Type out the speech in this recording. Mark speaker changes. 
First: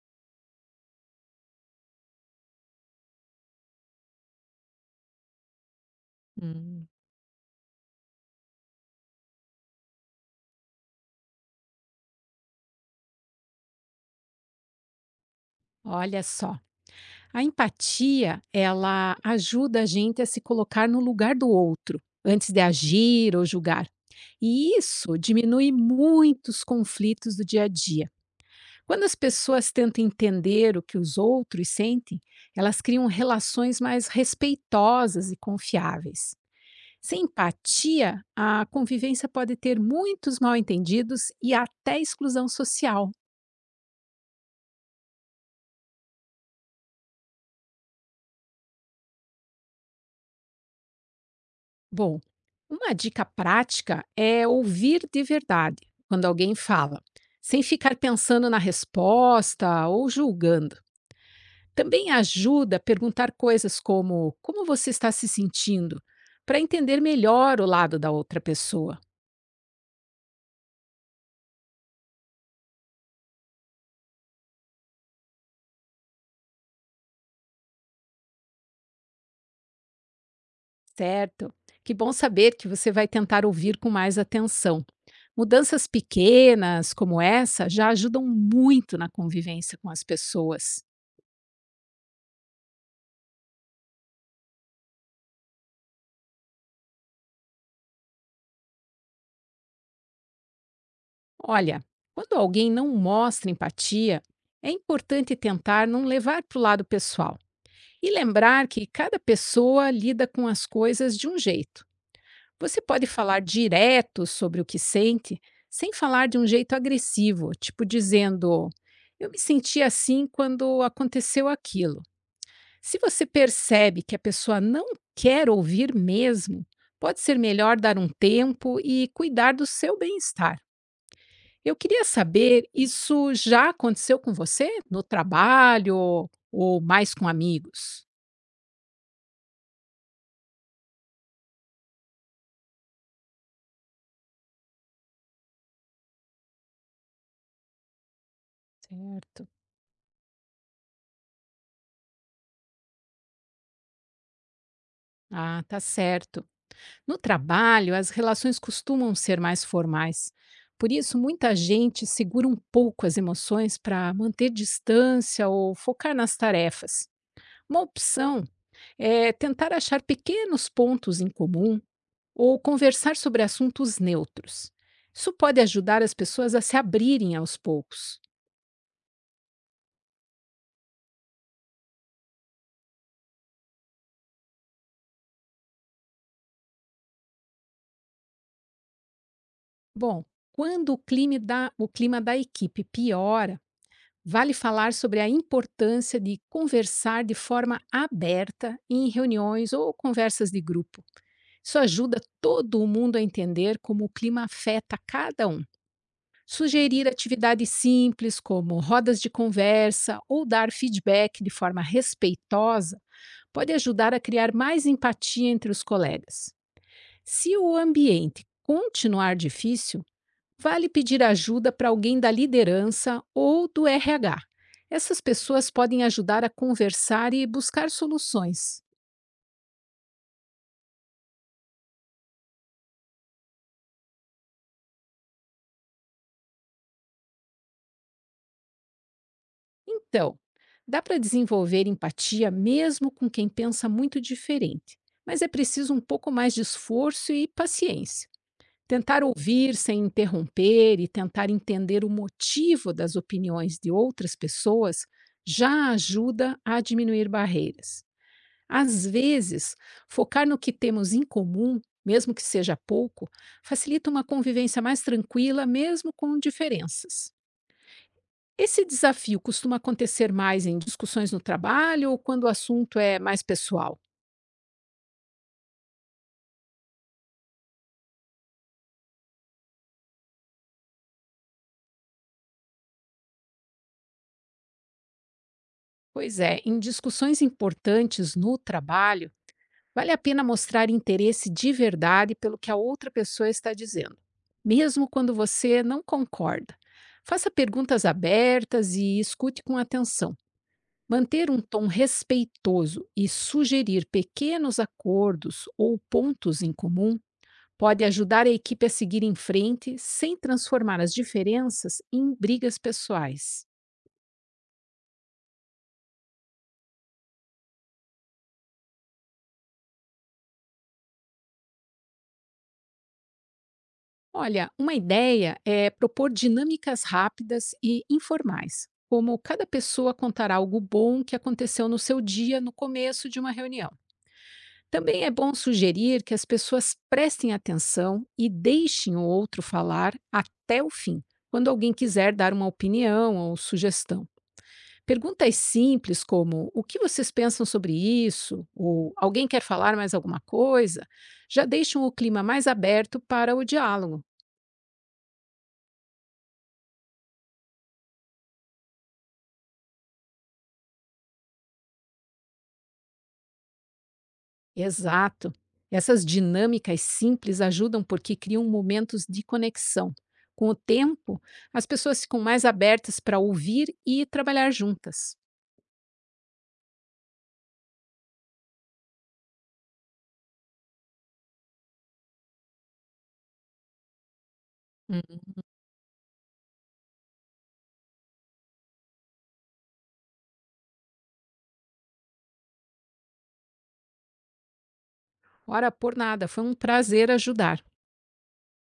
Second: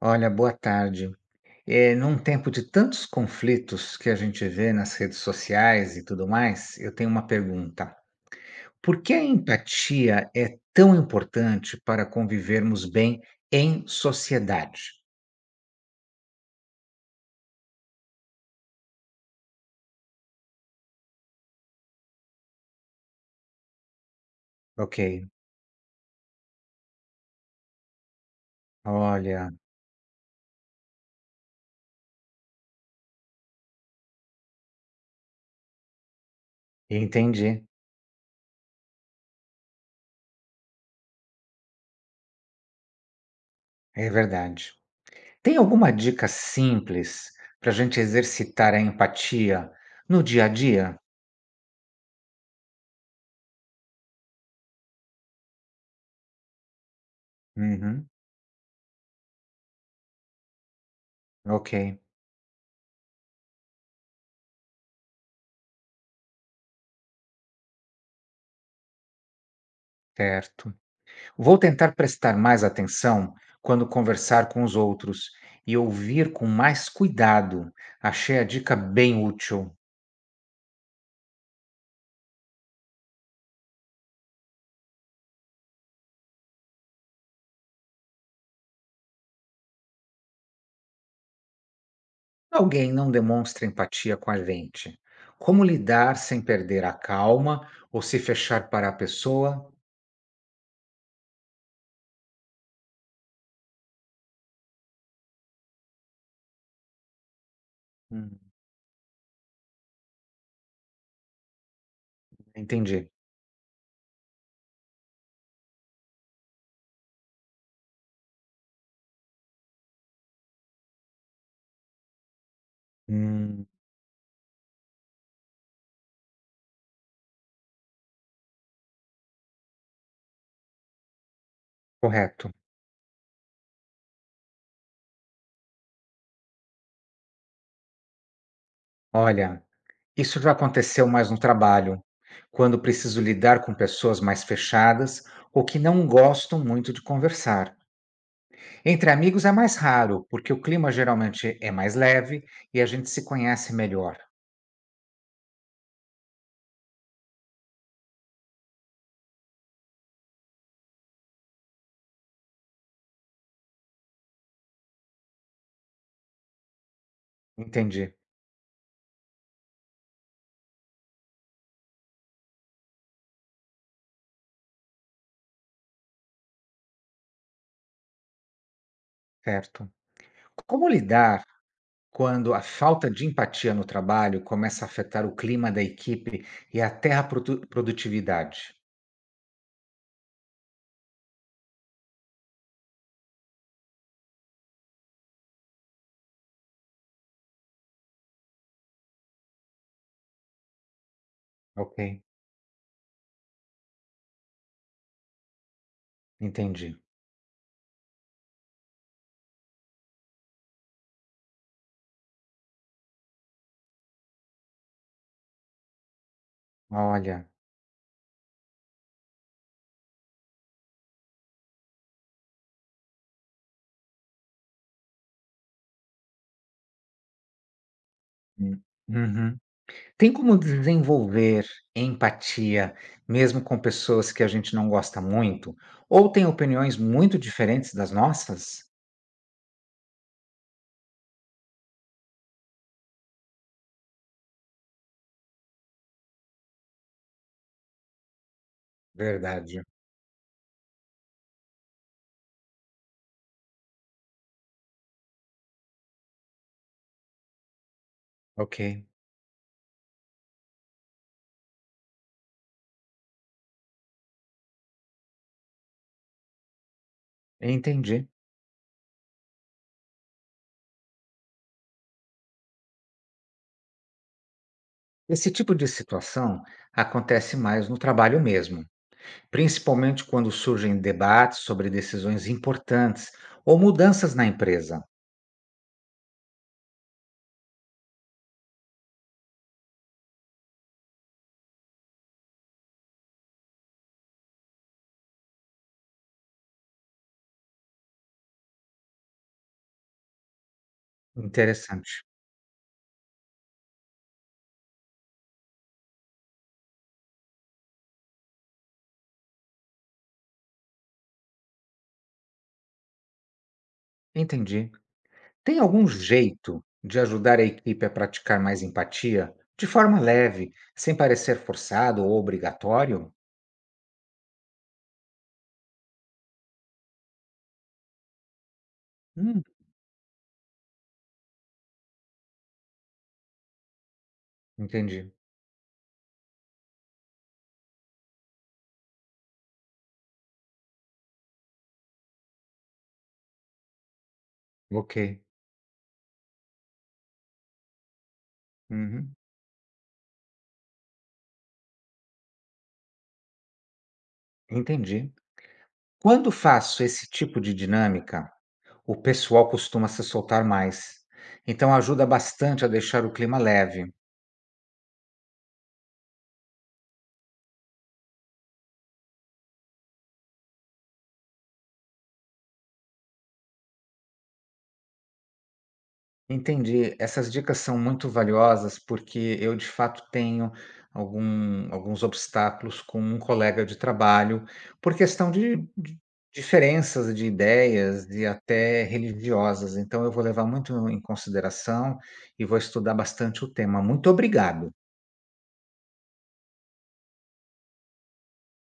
Speaker 1: Olha, boa tarde. Num tempo de tantos conflitos que a gente vê nas redes sociais e tudo mais,
Speaker 2: Hum,
Speaker 1: eu tenho uma pergunta. Por que a empatia é tão importante para convivermos bem em sociedade?
Speaker 2: Olha só, a empatia ela ajuda a gente a se colocar no lugar do outro antes de agir ou julgar. E
Speaker 1: Ok,
Speaker 2: isso diminui muitos conflitos do dia a dia. Quando as
Speaker 1: olha,
Speaker 2: pessoas tentam entender o que os outros sentem, elas criam relações mais respeitosas e confiáveis. Sem
Speaker 1: entendi,
Speaker 2: empatia, a convivência pode ter muitos mal-entendidos e até exclusão social.
Speaker 1: é verdade. Tem alguma dica simples para a gente exercitar a empatia no dia a dia?
Speaker 2: Bom, uma dica prática é ouvir de verdade quando alguém fala, sem ficar
Speaker 1: Uhum,
Speaker 2: pensando na resposta ou julgando.
Speaker 1: ok,
Speaker 2: Também ajuda a perguntar coisas como como você está se sentindo, para entender melhor o lado da outra pessoa,
Speaker 1: certo. Vou tentar prestar mais atenção quando conversar com os outros e ouvir com mais cuidado. Achei a dica bem útil.
Speaker 2: certo? Que bom saber que você vai tentar ouvir com mais atenção. Mudanças pequenas como essa já ajudam muito na convivência com as pessoas.
Speaker 1: Alguém não demonstra empatia com a gente. Como lidar sem perder a calma ou se fechar para a pessoa?
Speaker 2: Olha, quando alguém não mostra empatia, é importante tentar não levar para o lado pessoal e
Speaker 1: Hum,
Speaker 2: lembrar que cada pessoa lida com as coisas de um jeito. Você pode
Speaker 1: entendi.
Speaker 2: falar direto sobre o que sente, sem falar de um jeito agressivo, tipo dizendo: eu me senti assim quando aconteceu aquilo. Se você
Speaker 1: Hum,
Speaker 2: percebe que a pessoa não quer ouvir mesmo, pode ser melhor dar um tempo e cuidar do seu bem-estar. Eu queria
Speaker 1: correto.
Speaker 2: saber, isso já aconteceu com você no trabalho ou mais com amigos?
Speaker 1: Olha, isso já aconteceu mais no trabalho, quando preciso lidar com pessoas mais fechadas ou que não gostam muito de conversar. Entre amigos
Speaker 2: Certo.
Speaker 1: é mais raro, porque o clima geralmente é mais leve e a gente se conhece melhor.
Speaker 2: Ah, tá certo. No trabalho, as relações costumam ser mais formais. Por isso, muita gente segura um pouco as emoções para manter distância ou focar nas tarefas. Uma
Speaker 1: Entendi,
Speaker 2: opção é tentar achar pequenos pontos em comum ou conversar sobre assuntos neutros. Isso pode ajudar as pessoas a se abrirem aos poucos.
Speaker 1: certo. Como lidar quando a falta de empatia no trabalho começa a afetar o clima da equipe e até a produtividade?
Speaker 2: Bom, quando o clima da equipe piora, vale falar sobre a importância de conversar de forma aberta em reuniões ou conversas de grupo. Isso ajuda
Speaker 1: Ok,
Speaker 2: todo mundo a entender como o clima afeta cada um.
Speaker 1: entendi.
Speaker 2: Sugerir atividades simples, como rodas de conversa ou dar feedback de forma respeitosa, pode ajudar a criar mais empatia entre os colegas.
Speaker 1: Olha.
Speaker 2: Se o ambiente continuar difícil, vale pedir ajuda para alguém da liderança ou do RH. Essas pessoas podem ajudar a conversar e buscar
Speaker 1: Hum,
Speaker 2: soluções.
Speaker 1: uhum. Tem como desenvolver empatia mesmo com pessoas que a gente não gosta muito ou tem opiniões muito diferentes das nossas?
Speaker 2: Então, dá para desenvolver empatia mesmo com quem pensa muito diferente, mas é preciso um pouco mais de esforço e paciência. Tentar ouvir
Speaker 1: Verdade.
Speaker 2: sem interromper e tentar entender o motivo das opiniões de outras pessoas já ajuda a diminuir barreiras. Às
Speaker 1: Ok.
Speaker 2: vezes, focar no que temos em comum, mesmo que seja pouco, facilita uma convivência mais tranquila, mesmo com diferenças.
Speaker 1: Entendi.
Speaker 2: Esse desafio costuma acontecer mais em discussões no trabalho ou quando o assunto é mais pessoal?
Speaker 1: Esse tipo de situação acontece mais no trabalho mesmo, principalmente quando surgem debates sobre decisões importantes ou mudanças na empresa.
Speaker 2: Pois é, em discussões importantes no trabalho, vale a pena mostrar interesse de verdade pelo que a outra pessoa está dizendo, mesmo quando você não concorda. Faça perguntas abertas e escute com atenção. Manter um tom
Speaker 1: Interessante.
Speaker 2: respeitoso e sugerir pequenos acordos ou pontos em comum pode ajudar a equipe a seguir em frente sem transformar as diferenças em brigas pessoais.
Speaker 1: Entendi. Tem algum jeito de ajudar a equipe a praticar mais empatia de forma leve, sem parecer forçado ou obrigatório?
Speaker 2: Olha, uma ideia é propor dinâmicas rápidas e informais, como
Speaker 1: Hum,
Speaker 2: cada pessoa contar algo bom que aconteceu no seu dia no começo de uma reunião. Também é
Speaker 1: entendi.
Speaker 2: bom sugerir que as pessoas prestem atenção e deixem o outro falar até o fim, quando alguém quiser dar uma opinião ou sugestão.
Speaker 1: Ok.
Speaker 2: Perguntas simples como: o que vocês pensam sobre isso? Ou
Speaker 1: Uhum.
Speaker 2: alguém quer falar mais alguma coisa? Já deixam o clima mais aberto para o diálogo.
Speaker 1: Entendi. Quando faço esse tipo de dinâmica, o pessoal costuma se soltar mais, então ajuda bastante a deixar o clima leve.
Speaker 2: Exato! Essas dinâmicas simples ajudam porque criam momentos de conexão. Com o tempo, as pessoas ficam mais abertas para ouvir e trabalhar juntas.
Speaker 1: Entendi. Essas dicas são muito valiosas porque eu, de fato, tenho alguns obstáculos com um colega de trabalho por
Speaker 2: Hum,
Speaker 1: questão de diferenças de ideias e até religiosas. Então, eu vou levar muito em consideração e vou estudar bastante o tema. Muito obrigado.
Speaker 2: Ora por nada, foi um prazer ajudar.